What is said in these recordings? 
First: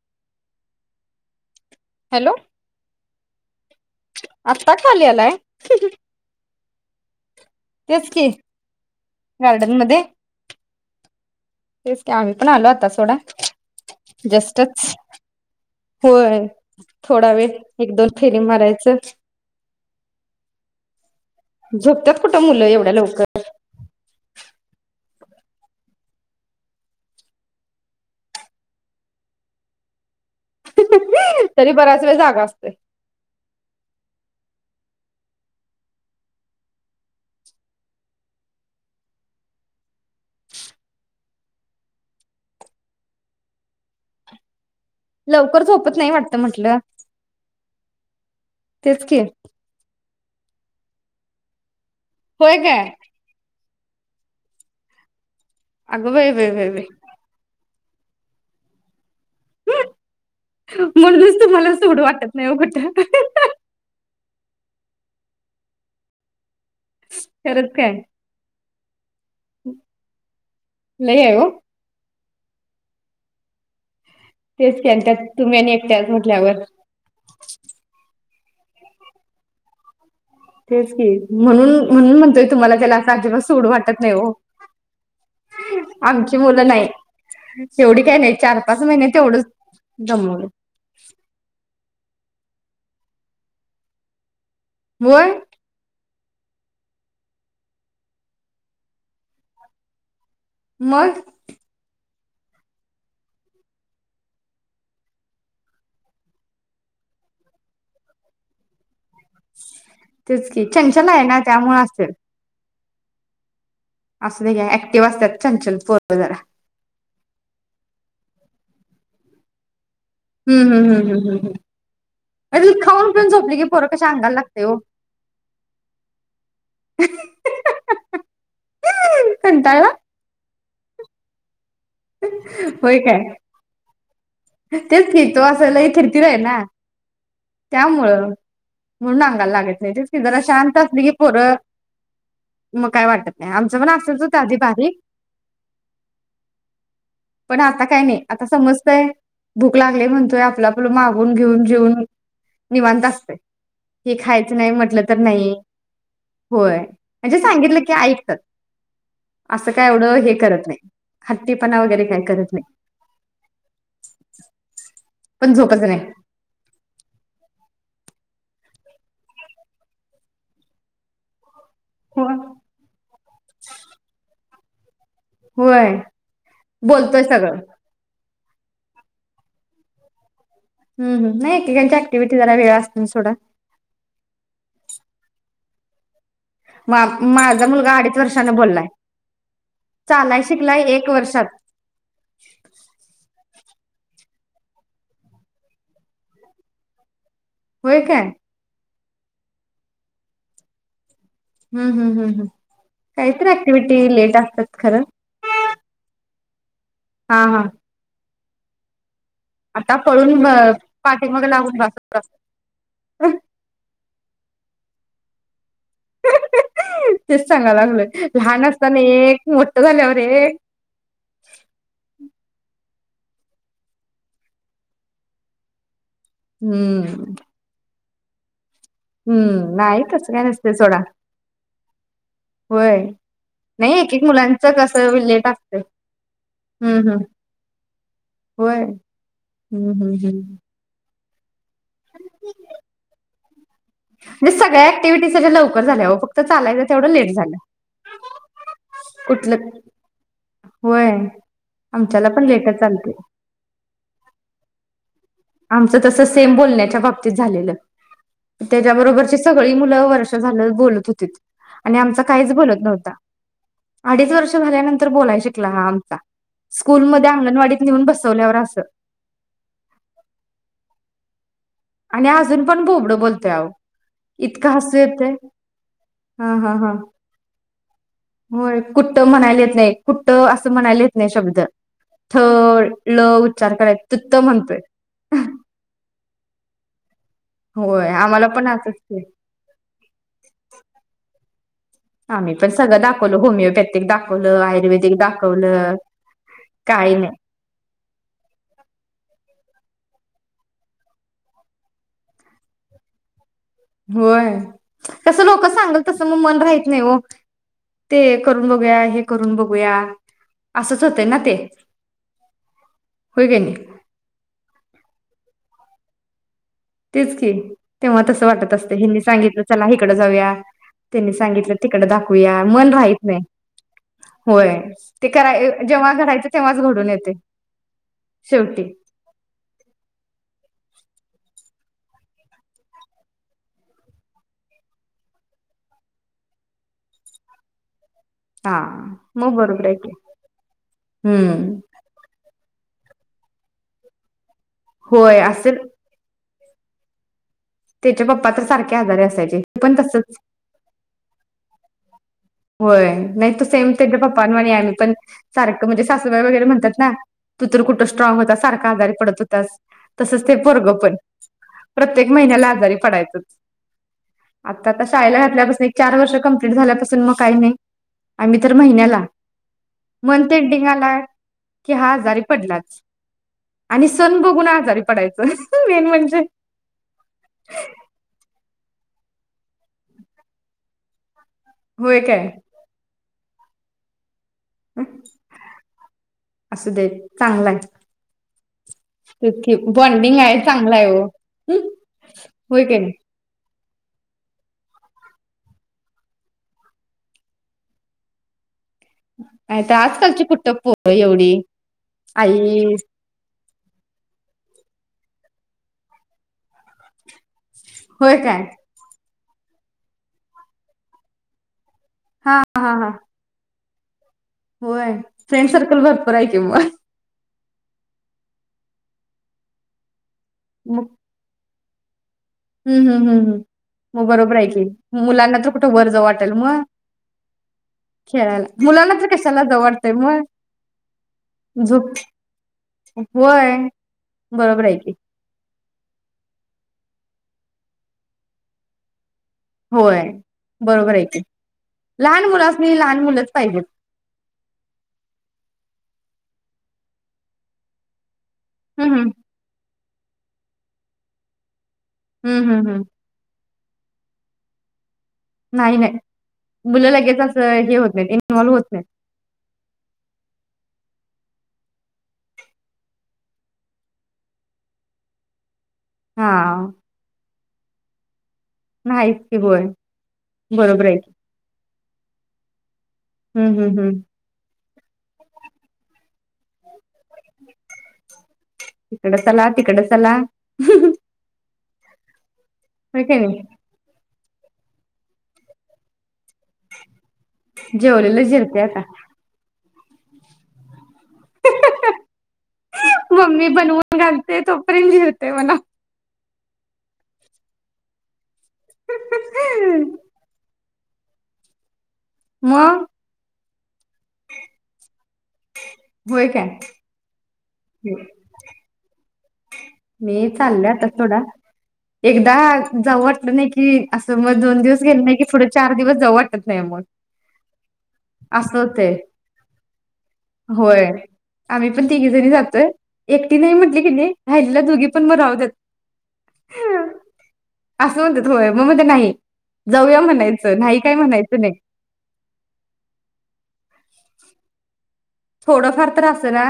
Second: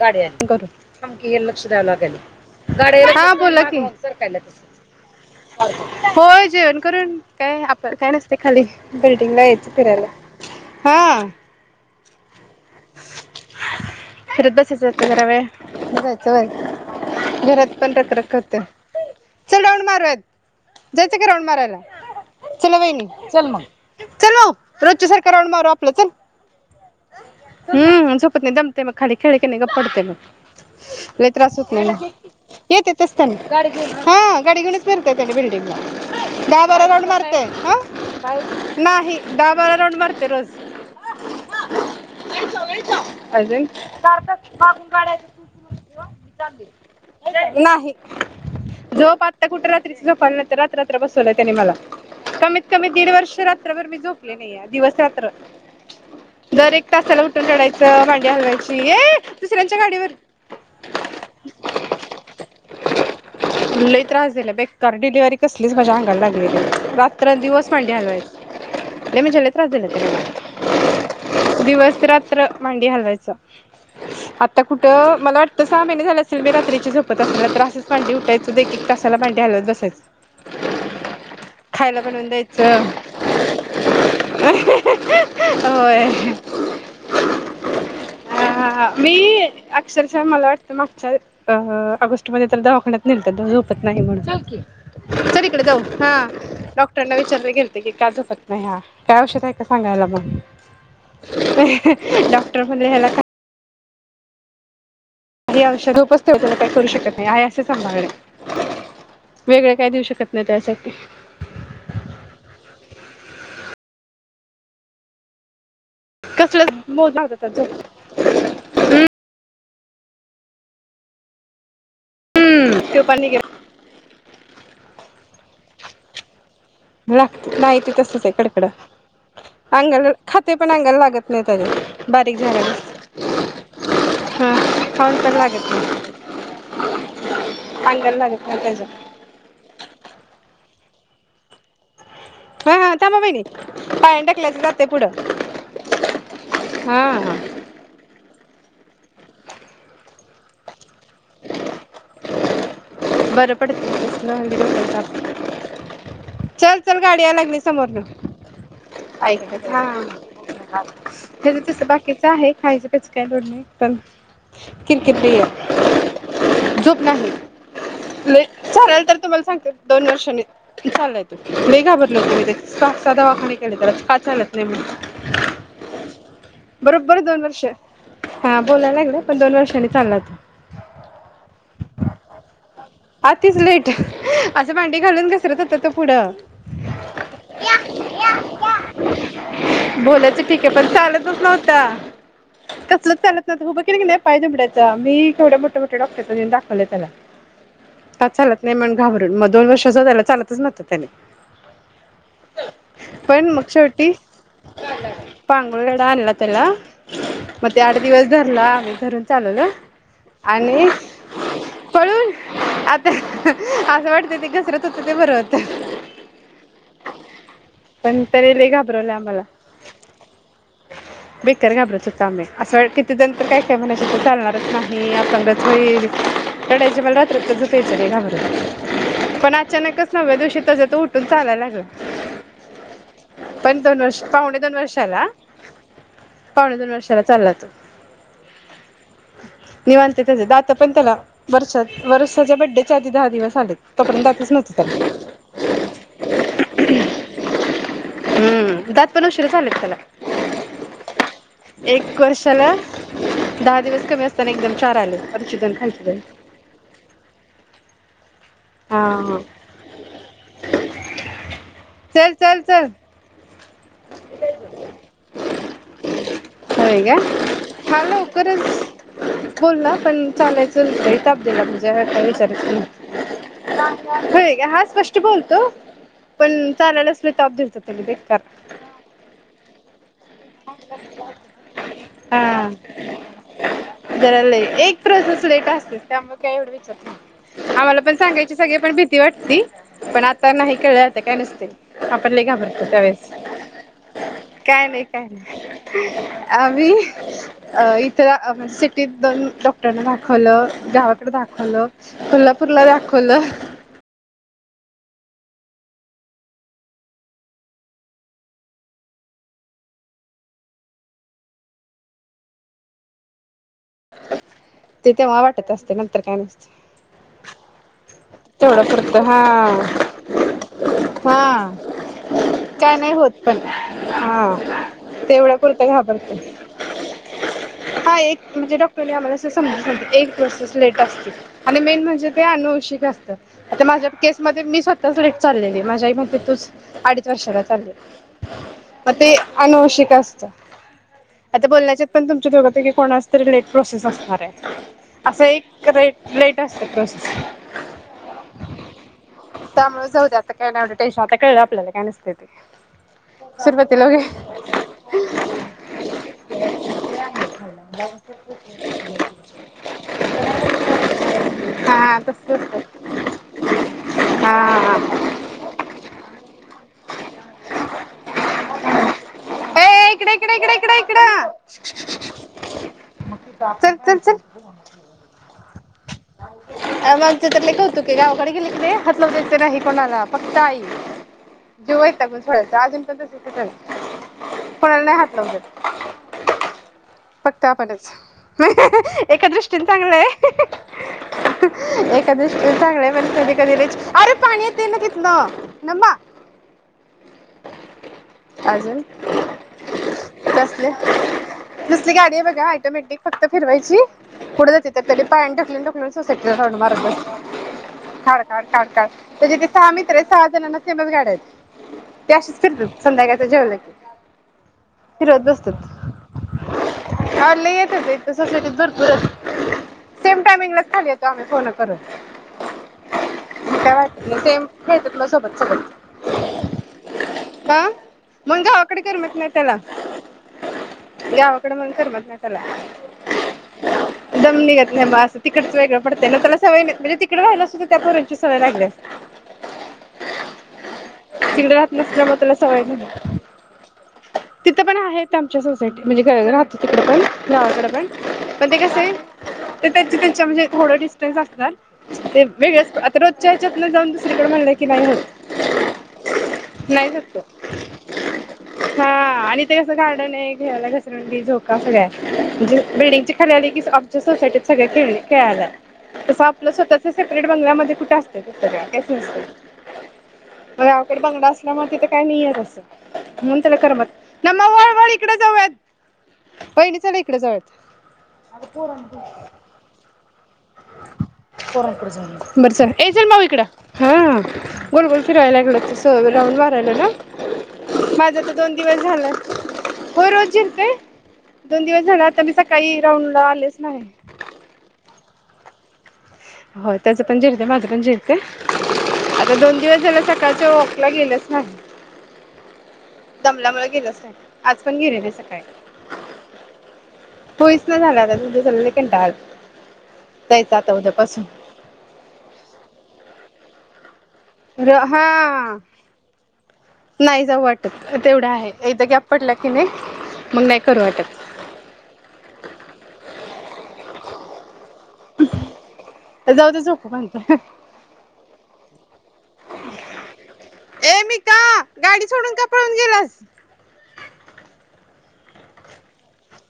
गाडी आली थांब की एल... फिराय हॅलो लागालंय गाडी आली थांब. बोला.... आत्ता खाली आलाय होय जेवण कि कारण काय आपण तेच काय की नसते खाली बिल्डिंग ला यायच गार्डन मध्ये फिरायला हा तेच की आम्ही पण आलो आता सोडा फिरत जस्टच बसायचं होत जरा वेळ जायचं व होय थोडा वेळ घरात पण एक दोन रखरख फेरी करतय मारायचं चल राऊंड मारूयात जायचं ग राऊंड मारायला.. झोपतात कुठं मुलं चला एवढ्या वहिनी, चल मग चलो कालच्या सारखं राऊंड मारू आपलं चल हम्म झोपत नाही दमतय म खाली.... खेळ कि नाही गप पडतेय... लई लवकर त्रास तरी होत नाही ना. बराच वेळ जागा असतोय ये तिथंच थांब. हा गाडी घेऊनच फीरते त्यांनी बिल्डींग ला दहा-बारा राऊंड मारतय ह नाही दहा-बारा राऊंड मारते रोज आज [unintelligible] लवकर झोपत नाही मी वाटत म्हटलं चालले नाही तेच की झोप आता कुठे रात्री च झोप....... पहिलं तर रात्र रात्र बसवलं त्यानी मला..... होय कमीत काय कमी दीड वर्ष रा रात्रभर मी झोपले नाही आहे दिवस-रात्र अगं बाई बाई बाई दर एक बाई तासाला उठून रडायचं...... नुसतं मांडी हलवायची. येे म्हणूनच तुम्हाला सोडू वाटत नाही ओ कुठ. लई त्रास दिला बेकार डिलिव्हरी कसलीच माझ्या अंगाला लागली.... रात्र दिवस खरंच काय मांडी हलवायची म्हणजे लय त्रास झाला लय आहे हो दिवस रात..... नुसतं मांडी हलवायचं... [inaudible] आता तेच की आणि कुठं त्यात मला तुम्ही वाटतं आणि सहा महिने एकट्याच झाले असतील मी म्हटल्यावर रात्रीची झोपत असेल नाही तर रात्री असं उठायचं. एक एक तासाला माडी हलवत बसेच...... तेच की म्हणून, म्हणून म्हणतोय तुम्हाला द्यायचं त्याला असं अजिबात सोडू वाटत नाही ओ. होय आमची मुलं नाही शेवटी काय नाही चार पाच अ महिने मी तेवढंच अक्षरशः दमवलं मला वाटतं मागच्या अ ऑगस्टमध्ये तर दवाखान्यात नेलत तो झोपत नाही म्हणून... होय चल इकडं जाऊ...... हा. डॉक्टरना विचारला गेलते की का झोपत नाही हा काय औषध आहे का सांगा याला म्हणून मग डॉक्टर म्हणे हेला का ही औषध उपसतोय. त्याला काही करू शकत नाही आहे असे सांभाळलय. तेच की छानछान आहे ना त्यामुळे असेल [inaudible] असुदे घ्या का ऍक्टिव्ह असतात छान-छान पो कसलं मोज आर्धा तास झोप हम्म हूं हूं हूं हूं अरे हम्म तो खाऊन पाणी पण झोपली की पोरं कशी सांगाय लागतय ओ लागत नाहीती तसच कडकडं कंटाळला अंगाला खातय पण अंगाला लागत नाही त्याच्या बारीक झाल्या होय काय हा तेच खाऊन की पण तो लागत असा लय नाही थीरथीरा हाय ना त्यामुळ अंगाला लागत नाही त्याच्या म्हणून अंगाला लागत नाय तेच की जरास शांत असली की पोरं हा मग हा काय थांबा वाटत वहिनी नाही आमचं पण असंच पायान होतं आधी ढकलत जाते बारीक पुढं हा हा पण आता काय नाही. आता समजतय भूक लागले म्हणतोय आपल आपलं आपलं मागून घेऊन जेऊन निवांत असतय बरं हे खायचं नाही म्हटलं तर पडत नाही होय चल चल गाडी याय म्हणजे लागली सांगितलं की समोरन ऐकतात ऐक असं काय हा एवढं हे करत नाय. त्याच तस बाकीच आहे खायचं, प्यायचं काय लोड नाही पण की पण झोपच नाय. झोप नाही येत. लय चालायला तर तुम्हाला सांगते दोन वर्षांनी चाललाय तो लय घाबरले हो होते मी ते सहासहा दवाखाने केले त्याला का चालत प्रेम होय बोलतोय दोन सगळं. वर्ष हा बोलायला लागले पण दोन वर्षांनी चालला तो. हम हम्म नाही एकेकांची ऍक्टिव्हटी जरा वेळ अस आतिच लेट असं डी घालून घसरत होतो तो पुढं माझा मुलगा अडीच वर्षाने बोललाय बोलायचं चालाय ठीक आहे शिकलाय पण एक चालतच वर्षात. नव्हता कसलंच चालत उभं केलं की पाय दुमडायचा. मी केवढ्या मोठया-मोठ्या डॉक्टरांकडे नेऊन दाखवलंय त्याला. होय काय [unintelligible] घाबरून मग दोन वर्षाचा झाला चालतच नव्हंत त्याने हम् हम् हम् हम् पण काहीतर मग ऍक्टिव्हीटी शेवटी लेट असतात खरं चला हा हा [unintelligible] मग ते आठ दिवस [unintelligible] आम्ही चालवलं आता पळून मग आणि पाठीमाग लागून बास होत पळून असल? आता [unintelligible] आज वाटत ते घसरत होत ते बर होत तेच पण सांगालागलोय तरी लहान लय असताना घाबरवलं आम्हाला एक मोठ झाल्यावर एक बेकार [unintelligible] [unintelligible] असं किती जण तर काय काय म्हणत होते चालणारच नाही अपंगच होईल? हम्म [unintelligible] घाबरत पण हम्म नाही अचानकच तसं नव्या काय दिवशी नसते सोडा तेजतो उठून चालायला लागला होय [inaudible] पण नाही दोन एक वर्ष एक पावणे मुलांचं दोन कसं वर्षाला लेट असते पावणे दोन हम्म वर्षाला हम्म चालला तो होय हम्म हम्म निवांत त्याच हम्म दात पण त्याला वर्षात वरशेच्या बड्डेच्या आधी दहा दिवस आलेत म्हणजे सगळ्या ऍक्टिव्हिटी त्याच्या लवकर झाल्या ओ फक्त चालायचं तेवढं लेट झालं हम्म दात पण उशिराच कुठलं आलेत त्याला होय एक आमच्याला पण वर्षाला लेटच चालते दहा दिवस कमी असताना एकदम चार आले वरची दोन आमचं खालची दोन तस सेम बोलण्याच्या बाबतीत तेच झालेलं त्याच्या हा बरोबरची हा सगळी मुलं वर्ष झालं बोलत होती त्याच्या बरोबरची सगळी मुलं वर्ष झालं बोलत होतीत आणि आमचा चल काहीच चल बोलत चल नव्हता अडीच वर्ष झाल्यानंतर बोलाय शिकला हा आमचा होय स्कूल का मध्ये अंगणवाडीत हा नेऊन बसवल्यावर अस चालायचंच लै ताप दिला म्हणजे काय आणि विचारच अजून पण बोबडं बोलतोय अहो नाही होय का इतकं हा हसू स्पष्ट येतंय बोलतो हं पण हं हं चालायलाच लय ताप दिलता त्याने बेकार होय कुठं म्हणायला येत नाही कुठं असं म्हणायला येत नाही शब्द थ हा ल उच्चार कराय तत जरा लय म्हणतोय एक प्रोसेस लेट असतेच त्यामुळे [unintelligible] आम्हाला होय पण सांगायची सगळे पण असंच भीती की वाटती पण आता नाही कळलयं आत्ता काय नसतयं आम्ही पण सगळं दाखवलं होमिओपॅथिक दाखवलं काय नाही आयुर्वेदिक दाखवलं आम्ही काही नाही इथ सिटीत दोन डॉ दाखवलं गावाकडे दाखवलं कोल्हापूरला दाखवलं होय तस लोक सांगल तस मग मन राहत नाही हो ते करून बघूया हे करून बघूया असंच होतंय ना ते होय ग य ते तेव्हा वाटत असते नंतर काय नसते तेच की तेव्हा तसं वाटत तेवढं असते हिनी पुरतं सांगितलं चला हा हिकड जाऊया त्यांनी हा सांगितलं तिकडं दाखूया मन काय राहत होत नाही पण हा होय ते तेवढ्या कराय पुरतं जेव्हा घडयचं घाबरते तेव्हाच घडून येते हा एक म्हणजे शेवटी. डॉक्टरने आम्हाला असं समजत नव्हतं एक प्रोसेस लेट आणि मेन म्हणजे ते अनुवंशिक असतं. आता माझे केस मध्ये मी स्वतः सिलेक्ट चाललेली माझी आई म्हणते तू अडीच वर्षांनी चाललेली हा आता हे मग बरोबर आहे की अनुवंशिक असतं आता हम्म बोलण्याचा पण सर्टिफिकेट कोणाच तरी लेट प्रोसेस असणार रे होय असं असेल एक रे-रेलेट कस कस त्याच्या पप्पा तर सारखे आजारे असायचे ते पण त्यामुळे जाऊ तसच दे आता काय नाही एवढं टेन्शन आता कळलं आपल्याला काय नसते ते. होय नाही तो सेम सुरवातीला त्यांच्या वगे पप्पा वाणी सारखं म्हणजे सासुबाई वगैरे म्हणतात ना तू तर कुठे स्ट्रॉंग होता सरकार आजारी तसेच ते पोरगं पण हा प्रत्येक तसच महिन्याला आजारी असत पडायचं आता हा तर शाळेला घातल्यापासून चार वर्ष कम्पलेट झाल्यापासून मग, आम्ही तर महिन्याला ए इकडे इकडे इकडे मंथएंडिंग इकडे आला इकडं हा आजारी पडलाच आणि सण बघून आजारी पडायचा आ आमचा तर लय कौतुक आहे गावाकडे इथे हात लावून देत नाही कुणाला फक्त आई जीव होय वैतागून काय सोडायचा अजून तसंच तिथं य कोणाला नाही हात लावून देत असू दे फक्त चांगला आहे आपणच एका तेच की दृष्टीने चांगलय. बॉन्डिंग आहे चांगला आहे हो हम्म एकादशीचा होय काय चांगला नाही आहे पण कधी -कधी अरे पाणी येते ना तिथं थांबा अजून नाही तर आजकालची कुठे कसले पोरं एवढी कसली गाडी आहे बघा आई ऑटोमॅटिक फक्त फिरवायची पुढे जाते कधी पायाने ढकलून ढकलून सोसायटीचा झाडू मारत बसले होय काय खाडखाड टाक टाक त्याचे ते सहा मित्र सहा जणांना सेमच गाड्या येत ते असेच हा फिरतो हा हा संध्याकाळच्या जेवल्यावर होय फ्रेंड सर्कल भरपूर आहे किं, मग लय येत होते सोसायटीत भरपूर सेम टाइमिंग ला खाली येतो बोलत खरंच हु, हु मग बरोबर आहे सेम की खेळतात मग मुलांना सोबत तर कुठे सोबत वर जाऊ वाटत मंग का मग खेळायला गावाकडे मुलांना तर करमत नाही कशाला त्याला जाऊ वाटतय मग गावाकडे मग झोप करमत नाही त्याला व्हय दम बरोबर निघत आहे नाही की मग असं तिकडच वेगळं पडतय ना, त्याला सवय म्हणजे तिकड राहिलो असतो तर त्या पोरांची सवय लागली असती. होय बरोबर आहे की, तिकडे राहत नसल्यामुळे लहान त्याला सवय मुलासनी नाही लहान मुलंच पाहिजेत. तिथं पण आहेत आमच्या सोसायटी म्हणजे काय राहतो तिकड पण, गावाकड पण? पण ते कसंय हम्म हम्म ते त्याच्या त्याच्या म्हणजे थोडं डिस्टन्स असणार. ते हम्म हम्म वेगळ्याच हम्म आता रोजच्या आहे [unintelligible] जाऊन दुसरीकड म्हणलं की नाही होत. नाही नाही नाही मुलं जात तो, लगेच असं हे होत नाहीत इन्व्हॉल्व्ह होत नाहीत हा आणि ते कस गार्डन आहे खेळायला घस घसरगुंडी, झोका सगळं आहे म्हणजे बिल्डिंगच्या खाली आलं की आमच्या सोसायटीत सगळी खेळणी खेळाल्यात. तस हा आपलं स्वतःच सेपरेट बंगल्यामध्ये कुठ अस म नाहीच की होय बरोबर आहे गावाकडे की बंगला असल्यामुळ तिथं काय नाहीये तसं म्हणून हम्म त्याला हम्म करमत हम्म [unintelligible] पळ इकडे जाऊयात, पहिली चल इकड जाऊयात. अगं पोरांची तिकड चला पोरांकड जाऊयात. बरं चल ए चल की माऊ इकड नाही हां गोल गोल फिरायला लागलं तसं राऊंड मारायला ना? माझं जेवलेलं तर दोन जिरतय आता. दिवस झालं होय रोज जिरतय? दोन दिवस झाल आता मी सकाळी राऊंडला आलेच नाही. ते तोपर्यंत जिरतय म्हणा. होय त्याचं पण जिरतय, माझं पण जिरतय. आता दोन दिवस झाले सकाळच वाॅक ला गेल्याच ना मग? उन्हामुळ गेलोच नाही, आज पण गेले नाही सकाळी. होय काय? होईचना झालंय आता [inaudible] कंटाळा आलाय. मी चालल्या आता थोडा एकदा जावु वा [unintelligible] की अस मग दोन र दिवस गेल हा नाही की पुढ चार दिवस जाऊ वाटत नाही मग, नाही जाऊ वाटत तेवढं आहे असं एकदा होतय. गॅप पडला की नाही मग नाही करू होय, वाटत आम्ही पण तिघी जणी जातोय. एकटी नाही म्हटली की नाही राहिलेल्या दोघी पण मग राहूत जाऊदे झोका बांधतोय. म मध्ये नाही जाऊया म्हणायचं नाही काय ए मी का म्हणायचं नाही. गाडी सोडून का पळून गेलास. थोडंफार तर असणा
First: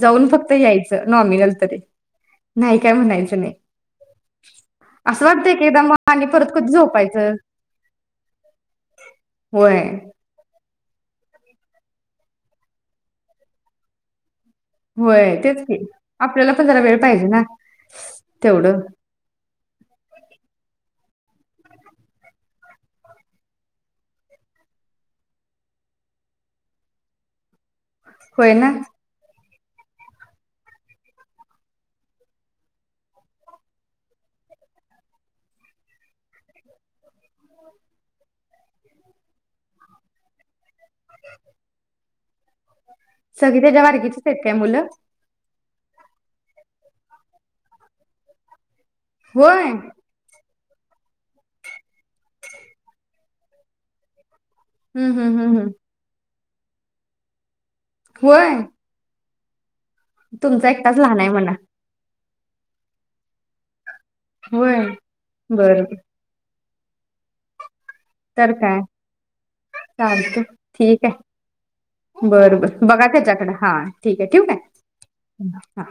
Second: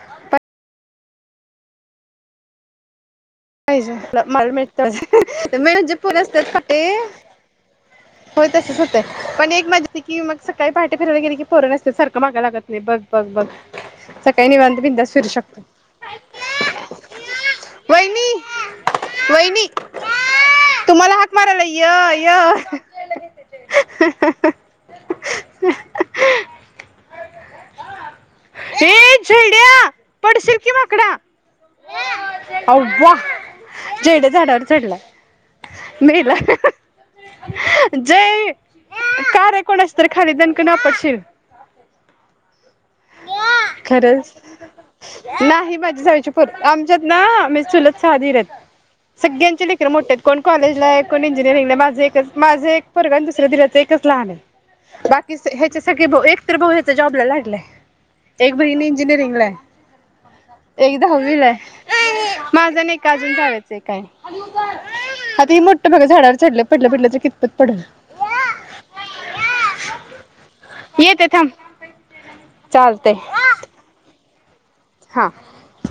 जाऊन फक्त याय नॉमीनल तरी नाही काय म्हणायचं नाही. पाहिजे मला मिेटत असं वाटतंय म की एकदा म्हणजे मग पुर आणि असते परत कधी पटे झोपायचं हो तसेच होते पण एक होय माज की मग सकाळी पहाटे फिरवायला गेला की पोरं नसत्यात सारखं मागा लागत बघ बघ बघ सग होय तेच की आपल्याला पण जरा वेळ पाहिजे ना. वहिनी तेवढं वहिनी तुम्हांला हाक मारालय य य. होय ना. ये पडशील की माकडा अव्वा जयड्या झाडावर चडलाय जय कार आहे कोणाच तर खाली त्यां पकड ना पडशील सगळी त्याच्या बारकीचीच खरंच आहेत काय मुलं? नाही मज जायची प आमच्यात ना आम्ही चुलत सहा धीर आहेत होय. सगळ्यांचे लेकर मोठे आहेत कोण कॉलेजलाय कोण इंजिनिअरिंगला माझे एकच माझे पोरगा दुसऱ्या धीराचं एकच लहान आहे. हं बाकी हं हं हं. ह्याच्या सग एक तर भाऊ याचा जॉब लागलाय. एक होय. बहिन इंजिरीिंगलाय तुमचा एकटाच लहान आहे म्हणा. माझा निकाल अजुन घावायचाय काय होय. आता ही बरं मोठ बरं. बघ झाडावर चडलं पटल पटल जे कितपत पडल तर काय चालत ठीक येते थांब आहे बर बर बघा चालतय त्याच्याकड हा ठीक ठिवू काय हा ह हा